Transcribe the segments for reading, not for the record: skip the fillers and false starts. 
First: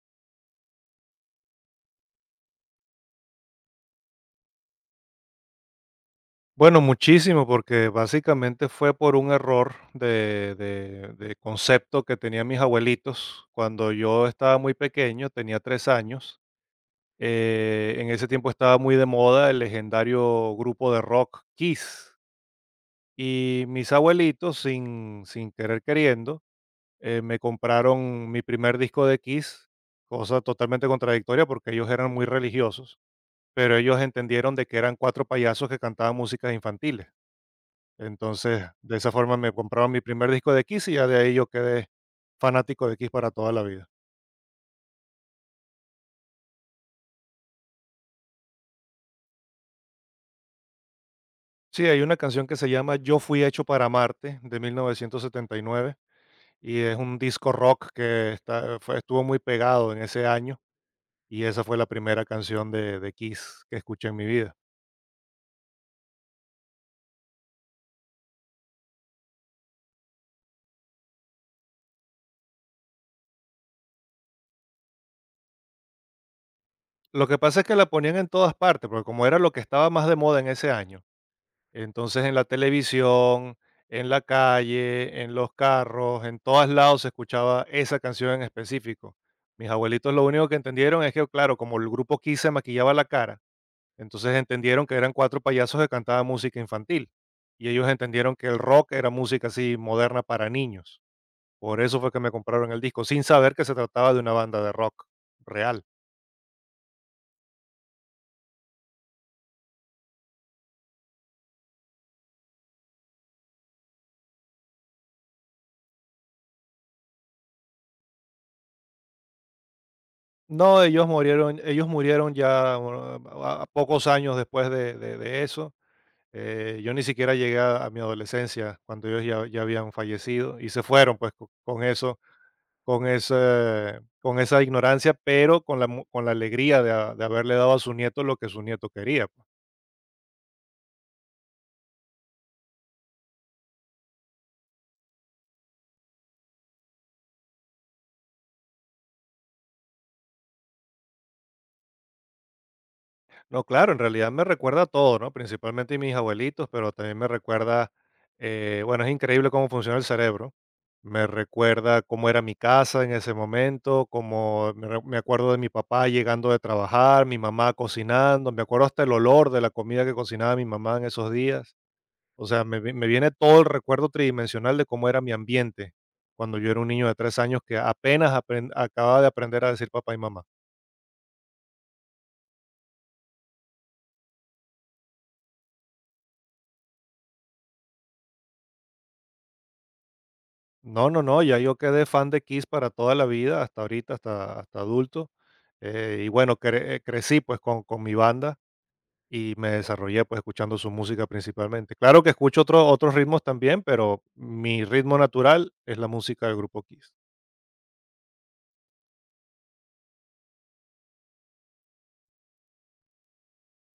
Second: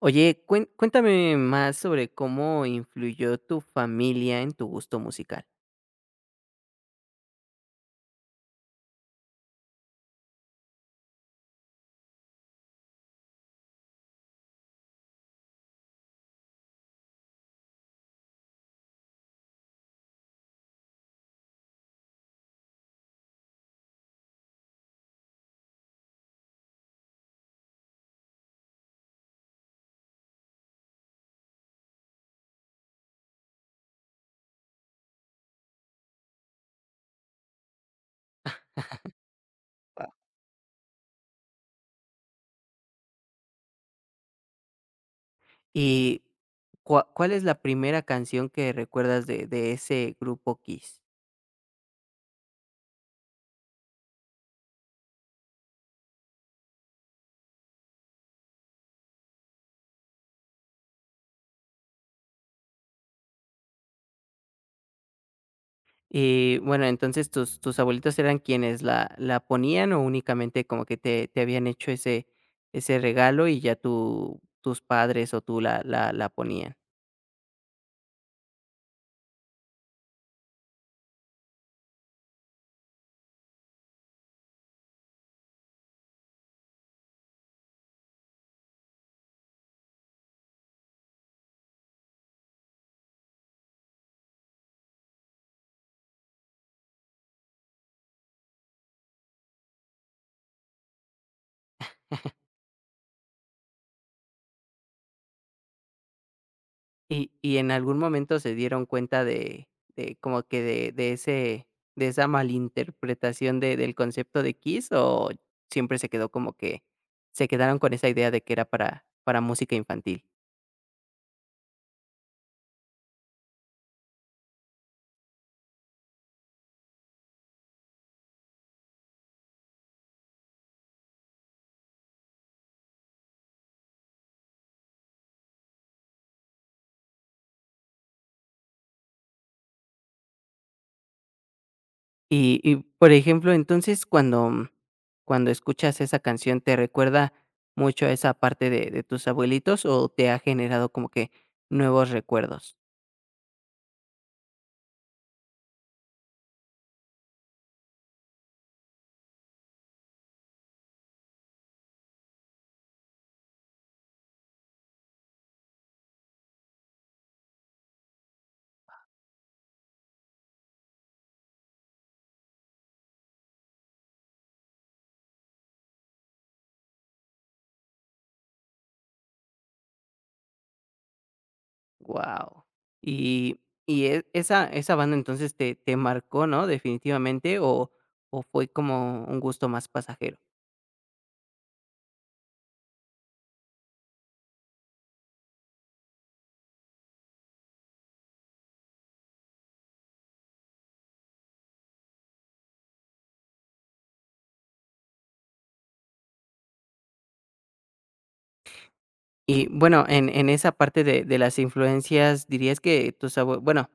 Oye, cuen cuéntame más sobre cómo influyó tu familia en tu gusto musical. Bueno, muchísimo, porque básicamente fue por un error de concepto que tenían mis abuelitos cuando yo estaba muy pequeño, tenía 3 años. En ese tiempo estaba muy de moda el legendario grupo de rock Kiss. Y mis abuelitos, sin querer queriendo, me compraron mi primer disco de Kiss, cosa totalmente contradictoria porque ellos eran muy religiosos, pero ellos entendieron de que eran cuatro payasos que cantaban músicas infantiles. Entonces, de esa forma me compraron mi primer disco de Kiss y ya de ahí yo quedé fanático de Kiss para toda la vida. Y ¿cua cuál es la primera canción que recuerdas de ese grupo KISS? Sí, hay una canción que se llama Yo fui hecho para Marte de 1979 y nueve y es un disco rock que estuvo muy pegado en ese año y esa fue la primera canción de Kiss que escuché en mi vida. Y bueno, entonces, ¿tus abuelitos eran quienes la ponían, o únicamente como que te habían hecho ese ese regalo y ya tú tus padres o tú la ponían? Lo que pasa es que la ponían en todas partes, porque como era lo que estaba más de moda en ese año, entonces en la televisión, en la calle, en los carros, en todos lados se escuchaba esa canción en específico. Mis abuelitos lo único que entendieron es que, claro, como el grupo Kiss se maquillaba la cara, entonces entendieron que eran cuatro payasos que cantaban música infantil. Y ellos entendieron que el rock era música así moderna para niños. Por eso fue que me compraron el disco, sin saber que se trataba de una banda de rock real. Y en algún momento se dieron cuenta de como que de ese de esa malinterpretación de del concepto de Kiss, ¿o siempre se quedó como que se quedaron con esa idea de que era para música infantil? No, ellos murieron ya bueno, a pocos años después de eso. Yo ni siquiera llegué a mi adolescencia cuando ellos ya habían fallecido y se fueron pues con eso, con esa ignorancia, pero con con la alegría de haberle dado a su nieto lo que su nieto quería. Y, por ejemplo, entonces, cuando cuando escuchas esa canción, ¿te recuerda mucho a esa parte de tus abuelitos, o te ha generado como que nuevos recuerdos? No, claro, en realidad me recuerda a todo, ¿no? Principalmente a mis abuelitos, pero también me recuerda, bueno, es increíble cómo funciona el cerebro. Me recuerda cómo era mi casa en ese momento, me acuerdo de mi papá llegando de trabajar, mi mamá cocinando, me acuerdo hasta el olor de la comida que cocinaba mi mamá en esos días. O sea, me viene todo el recuerdo tridimensional de cómo era mi ambiente cuando yo era un niño de 3 años que acababa de aprender a decir papá y mamá. Wow. Y y esa esa banda entonces te marcó, ¿no? Definitivamente, o fue como un gusto más pasajero. No, no, no, ya yo quedé fan de Kiss para toda la vida, hasta ahorita, hasta adulto. Y bueno, crecí pues con mi banda y me desarrollé pues escuchando su música principalmente. Claro que escucho otros ritmos también, pero mi ritmo natural es la música del grupo Kiss. Y bueno, en esa parte de las influencias, dirías que tus abue bueno,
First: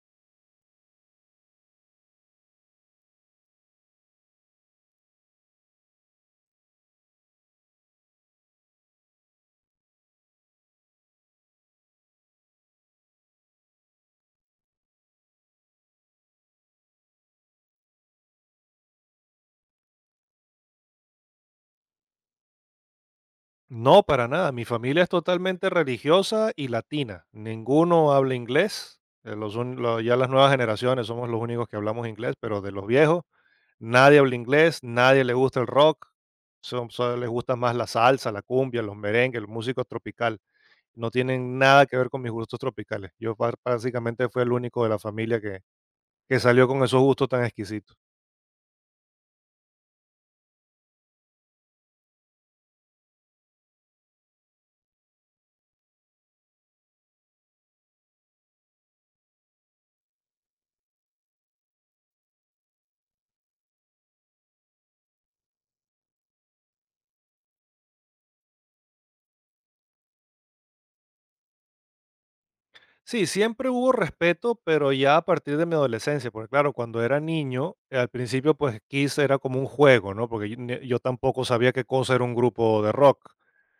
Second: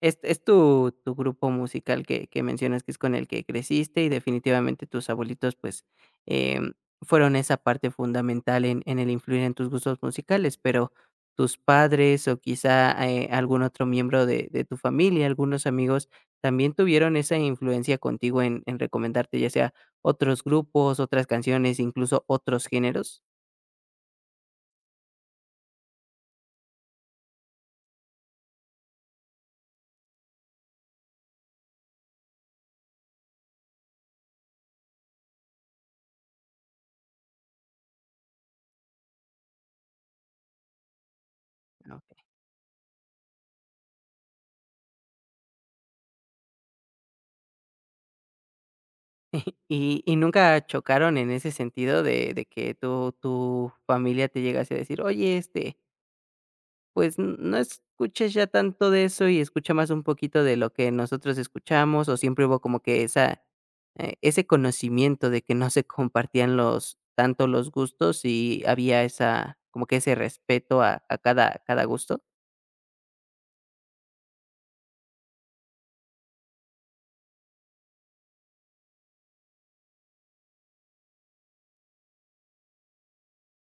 Es tu grupo musical que mencionas que es con el que creciste y definitivamente tus abuelitos, pues, em, fueron esa parte fundamental en el influir en tus gustos musicales, pero tus padres o quizá, algún otro miembro de tu familia, algunos amigos, ¿también tuvieron esa influencia contigo en recomendarte, ya sea otros grupos, otras canciones, incluso otros géneros? No, para nada. Mi familia es totalmente religiosa y latina. Ninguno habla inglés. Ya las nuevas generaciones somos los únicos que hablamos inglés, pero de los viejos, nadie habla inglés, nadie le gusta el rock. Solo les gusta más la salsa, la cumbia, los merengues, los músicos tropical. No tienen nada que ver con mis gustos tropicales. Yo básicamente fui el único de la familia que salió con esos gustos tan exquisitos. ¿Y y nunca chocaron en ese sentido de que tu familia te llegase a decir: "Oye, este, pues, n no escuches ya tanto de eso y escucha más un poquito de lo que nosotros escuchamos", o siempre hubo como que esa, ese conocimiento de que no se compartían los tanto los gustos y había esa como que ese respeto a cada a cada gusto? Sí, siempre hubo respeto, pero ya a partir de mi adolescencia, porque claro, cuando era niño, al principio pues Kiss era como un juego, ¿no? Porque yo tampoco sabía qué cosa era un grupo de rock,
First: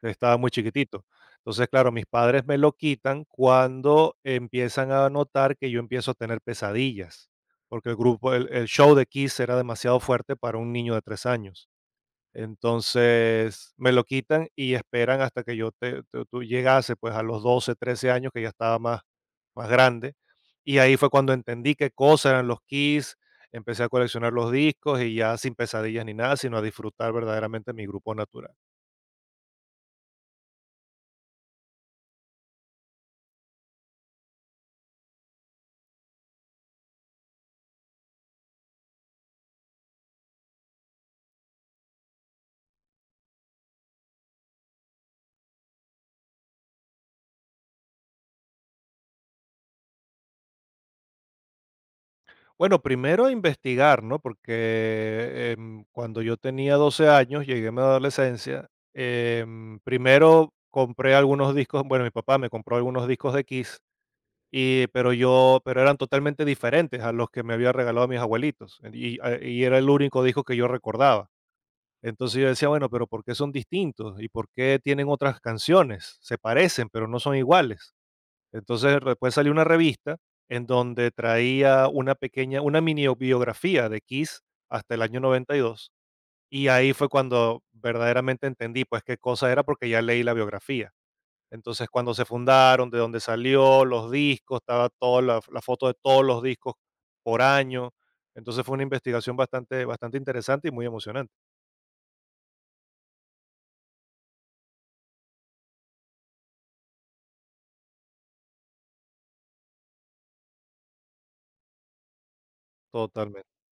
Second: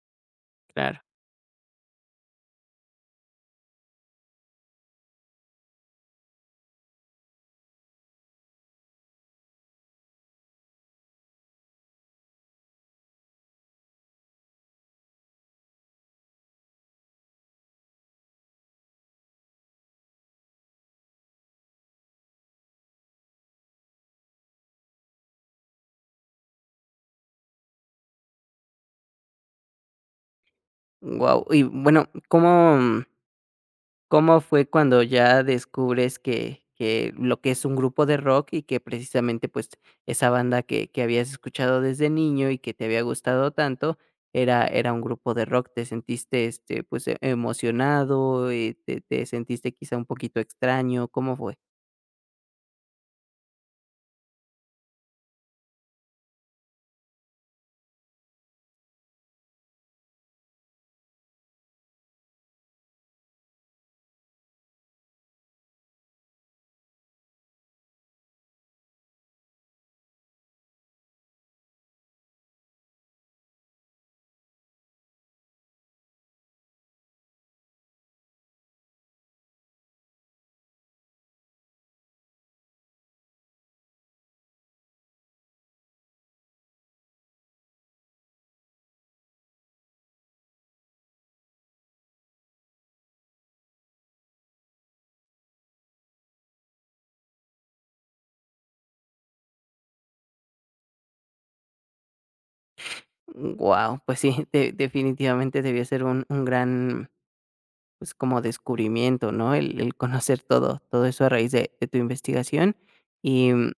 estaba muy Claro. chiquitito. Entonces, claro, mis padres me lo quitan cuando empiezan a notar que yo empiezo a tener pesadillas, porque el show de Kiss era demasiado fuerte para un niño de 3 años. Entonces me lo quitan y esperan hasta que yo te, tú tú llegase pues a los 12 13 años que ya estaba más grande. Y ahí fue cuando entendí qué cosas eran los Kiss, empecé a coleccionar los discos y ya sin pesadillas ni nada, sino a disfrutar verdaderamente mi grupo natural. Wow. Y bueno, ¿cómo? ¿Cómo fue cuando ya descubres que lo que es un grupo de rock y que precisamente, pues, esa banda que habías escuchado desde niño y que te había gustado tanto era era un grupo de rock? ¿Te sentiste, este, pues, emocionado, te sentiste quizá un poquito extraño? ¿Cómo fue? Bueno, primero a investigar, ¿no? Porque cuando yo tenía 12 años, llegué a mi adolescencia, primero compré algunos discos, bueno, mi papá me compró algunos discos de Kiss. Pero eran totalmente diferentes a los que me había regalado mis abuelitos. Y era el único disco que yo recordaba. Entonces yo decía, bueno, pero ¿por qué son distintos? ¿Y por qué tienen otras canciones? Se parecen, pero no son iguales. Entonces después salió una revista en donde traía una pequeña, una mini biografía de Kiss hasta el año 92. Y ahí fue cuando verdaderamente entendí, pues, qué cosa era porque ya leí la biografía. Entonces, cuando se fundaron, de dónde salió, los discos, estaba toda la foto de todos los discos por año. Entonces fue una investigación bastante interesante y muy emocionante, Wow, pues sí, de definitivamente debió ser un gran, pues, como descubrimiento, ¿no? El conocer todo todo eso a raíz de tu investigación y totalmente.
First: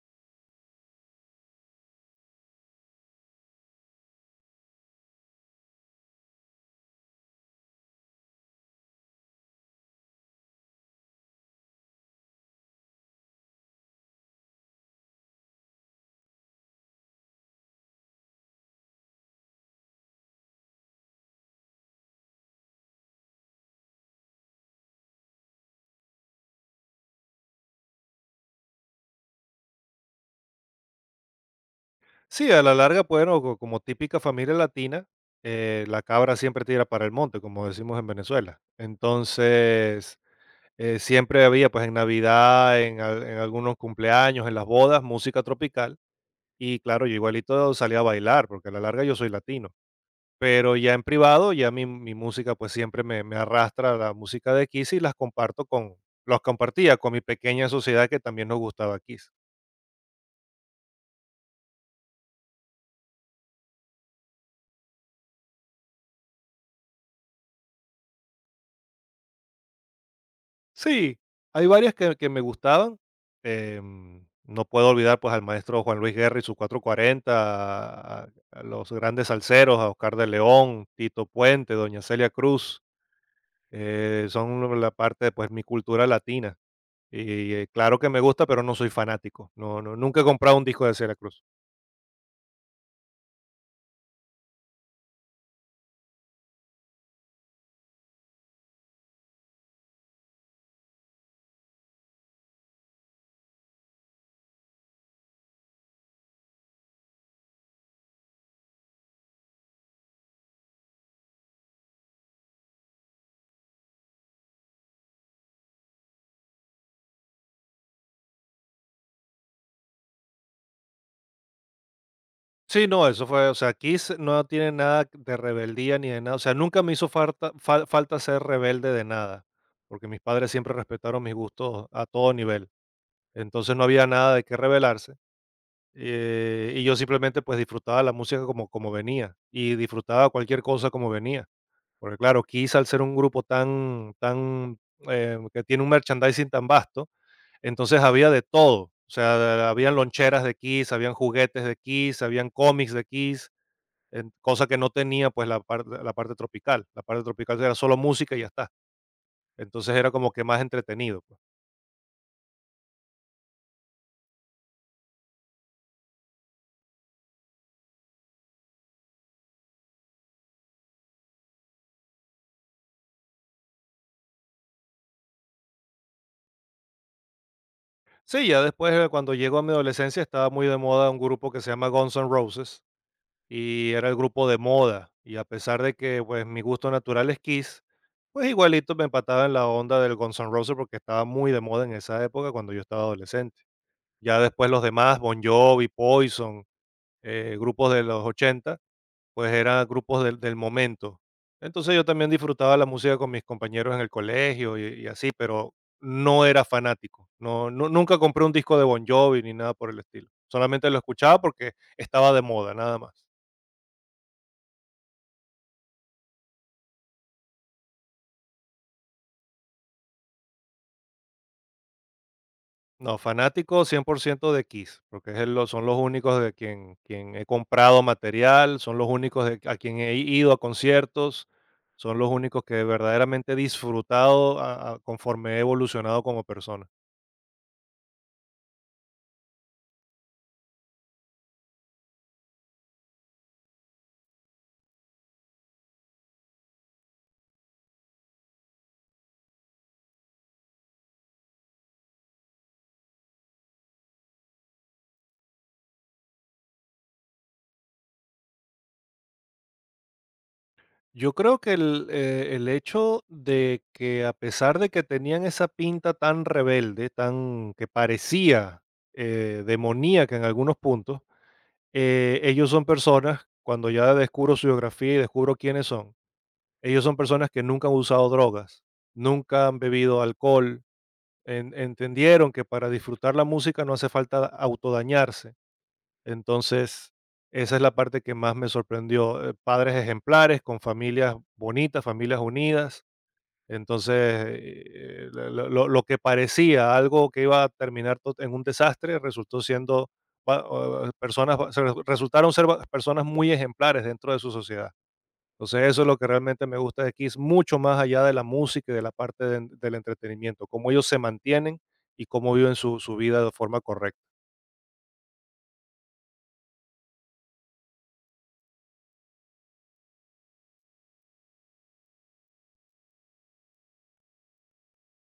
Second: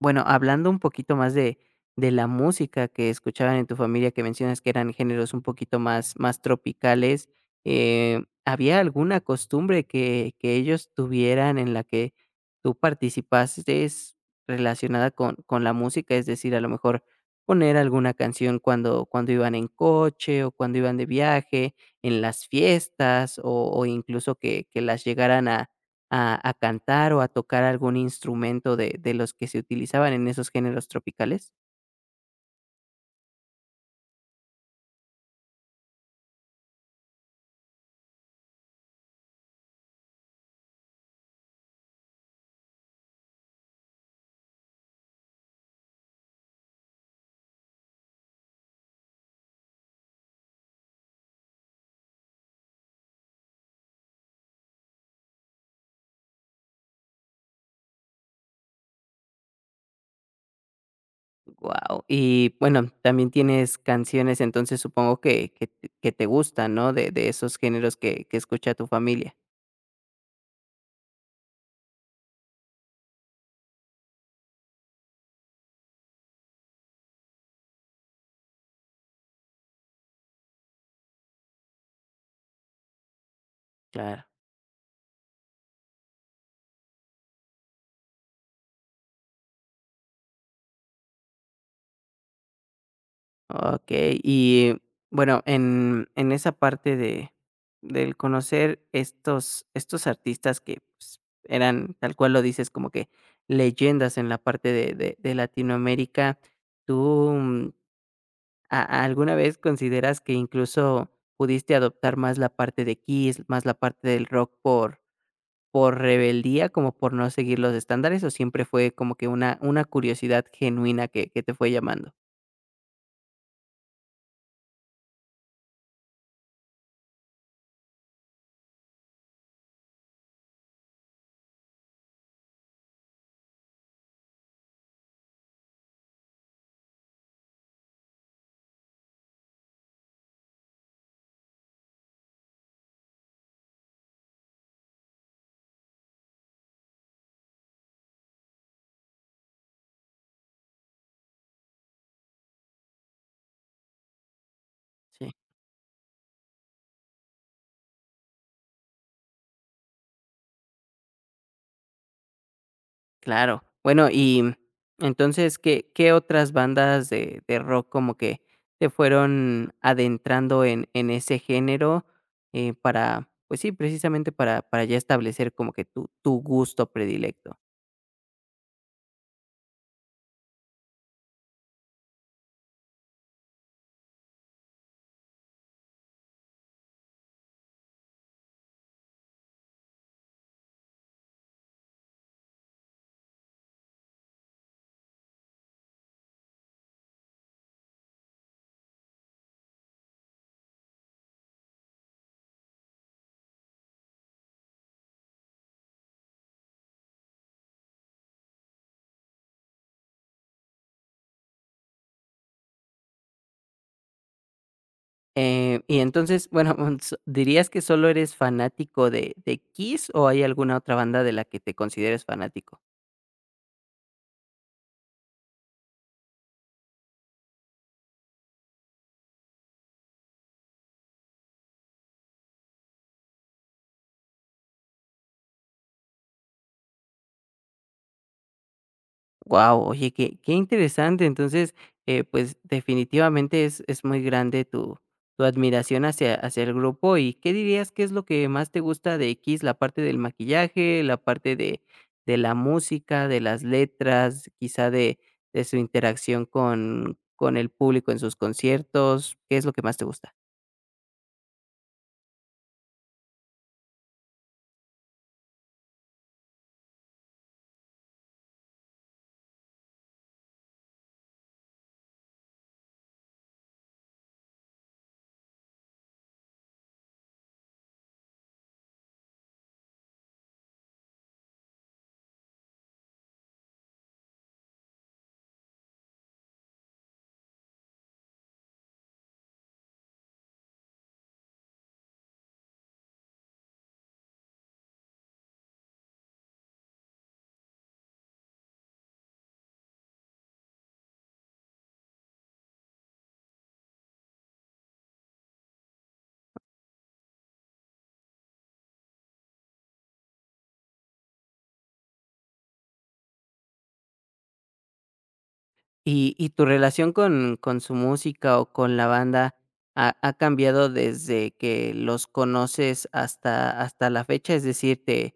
bueno, hablando un poquito más de la música que escuchaban en tu familia, que mencionas que eran géneros un poquito más más tropicales, ¿había alguna costumbre que ellos tuvieran en la que tú participaste relacionada con la música? Es decir, a lo mejor poner alguna canción cuando cuando iban en coche o cuando iban de viaje, en las fiestas o incluso que las llegaran a cantar o a tocar algún instrumento de los que se utilizaban en esos géneros tropicales. Sí, a la larga, bueno, como típica familia latina, la cabra siempre tira para el monte, como decimos en Venezuela. Entonces, siempre había, pues en Navidad, en algunos cumpleaños, en las bodas, música tropical. Y claro, yo igualito salía a bailar, porque a la larga yo soy latino. Pero ya en privado, ya mi música, pues, siempre me arrastra a la música de Kiss y las comparto con los compartía con mi pequeña sociedad que también nos gustaba Kiss. Guau. Y bueno, también tienes canciones, entonces supongo que t que te gustan, ¿no? De esos géneros que escucha tu familia. Sí, hay varias que me gustaban, no puedo olvidar, pues, al maestro Juan Luis Guerra y sus 440, a los grandes salseros, a Oscar de León, Tito Puente, doña Celia Cruz, Claro. Son la parte, de pues, mi cultura latina. Y, claro que me gusta, pero no soy fanático. No no, nunca he comprado un disco de Celia Cruz. Okey. Y bueno, en esa parte de del conocer estos estos artistas que, pues, eran, tal cual lo dices, como que leyendas en la parte de de Latinoamérica, ¿tú ¿A ¿alguna vez consideras que incluso pudiste adoptar más la parte de Kiss, más la parte del rock por rebeldía, como por no seguir los estándares, o siempre fue como que una curiosidad genuina que te fue llamando? Sí, no, eso fue, o sea, Kiss no tiene nada de rebeldía ni de nada, o sea, nunca me hizo falta ser rebelde de nada, porque mis padres siempre respetaron mis gustos a todo nivel, entonces no había nada de qué rebelarse, y yo simplemente pues disfrutaba la música como venía, y disfrutaba cualquier cosa como venía, porque claro, Kiss al ser un grupo tan que tiene un merchandising tan vasto, entonces había de todo, o sea, habían loncheras de Kiss, habían juguetes de Kiss, habían cómics de Kiss, cosa que no tenía Sí, pues la parte tropical. La parte tropical era solo música y ya está. Entonces era como que más entretenido, pues. claro. Bueno, y entonces, ¿qué qué otras bandas de rock como que te fueron adentrando en ese género, para, pues sí, precisamente para ya establecer como que tu gusto predilecto? Sí, ya después cuando llegó a mi adolescencia estaba muy de moda un grupo que se llama Guns N' Roses y era el grupo de moda. Y a pesar de que pues mi gusto natural es Kiss, pues igualito me empataba en la onda del Guns N' Roses porque estaba muy de moda en esa época cuando yo estaba adolescente. Ya después los demás, Bon Jovi, Poison, grupos de los 80, pues eran grupos del momento. Entonces yo también disfrutaba la música con mis compañeros en el colegio y así, pero no era fanático. Nunca compré un disco de Bon Jovi ni nada por el estilo. Solamente lo escuchaba porque estaba de moda, nada más. Y entonces, bueno, s ¿dirías que solo eres fanático de Kiss o hay alguna otra banda de la que te consideres fanático? No, fanático 100% de Kiss, porque son los únicos quien he comprado material, son los únicos de, a quien he ido a conciertos, son los únicos que verdaderamente he disfrutado conforme he evolucionado como persona. Wow, oye, qué qué interesante. Entonces, pues, definitivamente es muy grande tu tu admiración hacia hacia el grupo. ¿Y qué dirías que es lo que más te gusta de Kiss? ¿La parte del maquillaje, la parte de la música, de las letras, quizá de su interacción con el público en sus conciertos? ¿Qué es lo que más te gusta? Yo creo que el hecho de que a pesar de que tenían esa pinta tan rebelde, tan que parecía demoníaca en algunos puntos, ellos son personas, cuando ya descubro su biografía y descubro quiénes son, ellos son personas que nunca han usado drogas, nunca han bebido alcohol, entendieron que para disfrutar la música no hace falta autodañarse. Entonces, esa es la parte que más me sorprendió, padres ejemplares con familias bonitas, familias unidas. Entonces, lo que parecía algo que iba a terminar en un desastre resultó siendo personas, se resultaron ser personas muy ejemplares dentro de su sociedad. Entonces, eso es lo que realmente me gusta de Kiss, mucho más allá de la música y de la parte del entretenimiento, cómo ellos se mantienen y cómo viven su vida de forma correcta. Y tu relación con su música o con la banda ha cambiado desde que los conoces hasta hasta la fecha? Es decir, ¿te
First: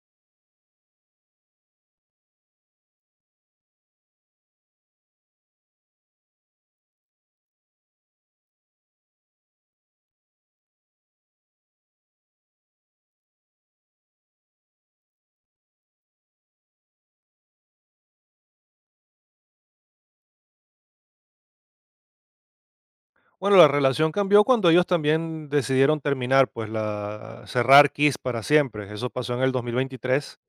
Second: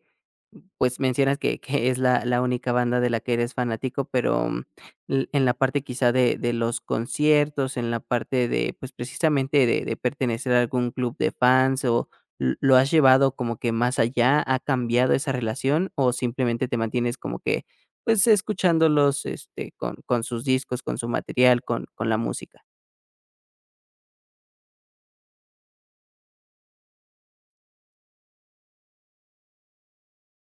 pues mencionas que es la única banda de la que eres fanático, pero, l en la parte quizá de los conciertos, en la parte de, pues, precisamente de pertenecer a algún club de fans o, ¿l lo has llevado como que más allá? ¿Ha cambiado esa relación o simplemente te mantienes como que, pues, escuchándolos, este, con sus discos, con su material, con la música? Bueno, la relación cambió cuando ellos también decidieron terminar, pues la cerrar Kiss para siempre. Eso pasó en el 2023,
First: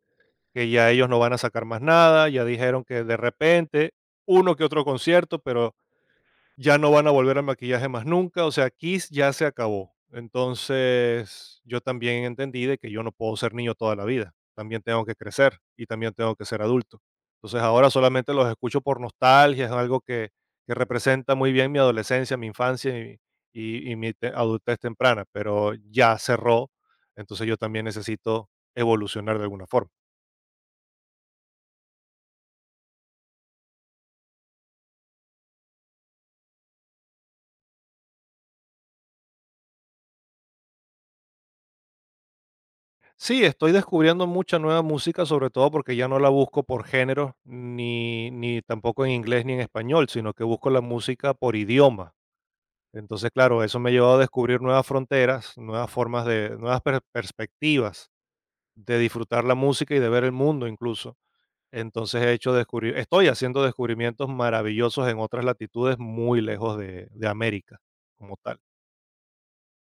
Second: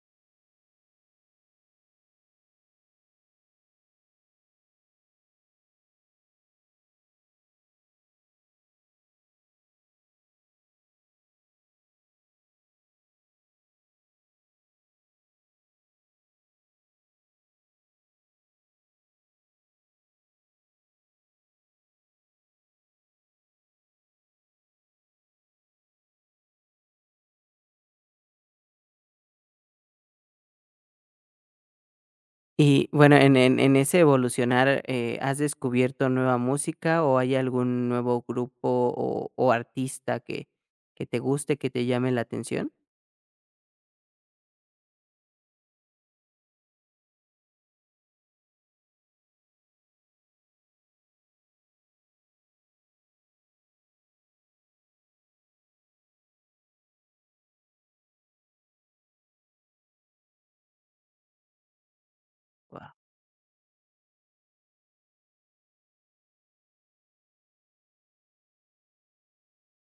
que ya ellos no van a sacar más nada, ya dijeron que de repente uno que otro concierto, pero ya no van a volver al maquillaje más nunca, o sea, Kiss ya se acabó. Entonces, yo también entendí de que yo no puedo ser niño toda la vida, también tengo que crecer y también tengo que ser adulto. Entonces, ahora solamente los escucho por nostalgia, es algo que representa muy bien mi adolescencia, mi infancia y mi adultez temprana, pero ya cerró, entonces yo también necesito evolucionar de alguna forma. Y bueno, en ese evolucionar, ¿has descubierto nueva música o hay algún nuevo grupo o artista que te guste, que te llame la atención? Sí, estoy descubriendo mucha nueva música, sobre todo porque ya no la busco por género, ni tampoco en inglés ni en español, sino que busco la música por idioma. Entonces, claro, eso me ha llevado a descubrir nuevas fronteras, nuevas perspectivas de disfrutar la música y de ver el mundo incluso. Guau. Estoy haciendo descubrimientos maravillosos en otras latitudes muy lejos de América como tal.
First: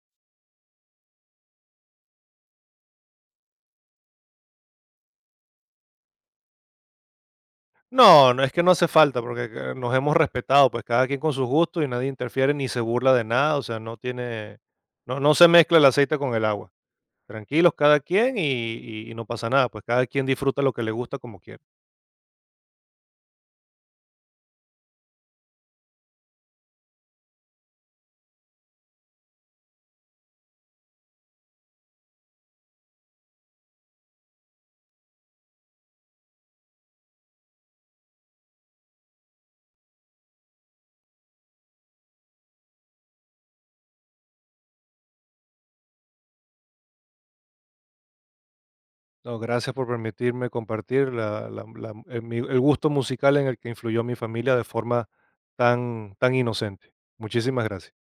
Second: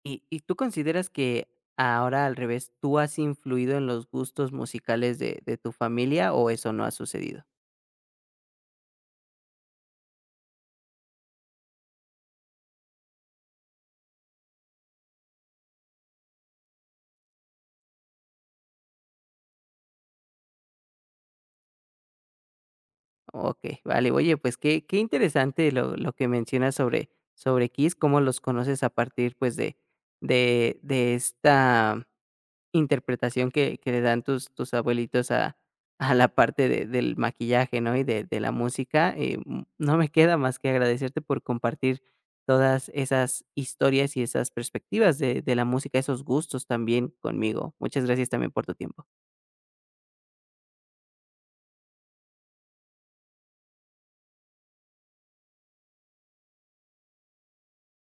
Y tú consideras que ahora al revés, tú has influido en los gustos musicales de tu familia o eso no ha sucedido? No, no, es que no hace falta porque que nos hemos respetado, pues cada quien con sus gustos y nadie interfiere ni se burla de nada, o sea, no tiene, no, no se mezcla el aceite con el agua. Tranquilos cada quien y no pasa nada, pues cada quien disfruta lo que le gusta como quiere. Okey, vale. Oye, pues qué qué interesante lo que mencionas sobre sobre Kiss, cómo los conoces a partir, pues, de de esta interpretación que le dan tus abuelitos a la parte de del maquillaje, ¿no? Y de la música, no me queda más que agradecerte por compartir todas esas historias y esas perspectivas de la música, esos gustos también conmigo. Muchas gracias también por tu tiempo. No, gracias por permitirme compartir el gusto musical en el que influyó mi familia de forma tan inocente. Muchísimas gracias.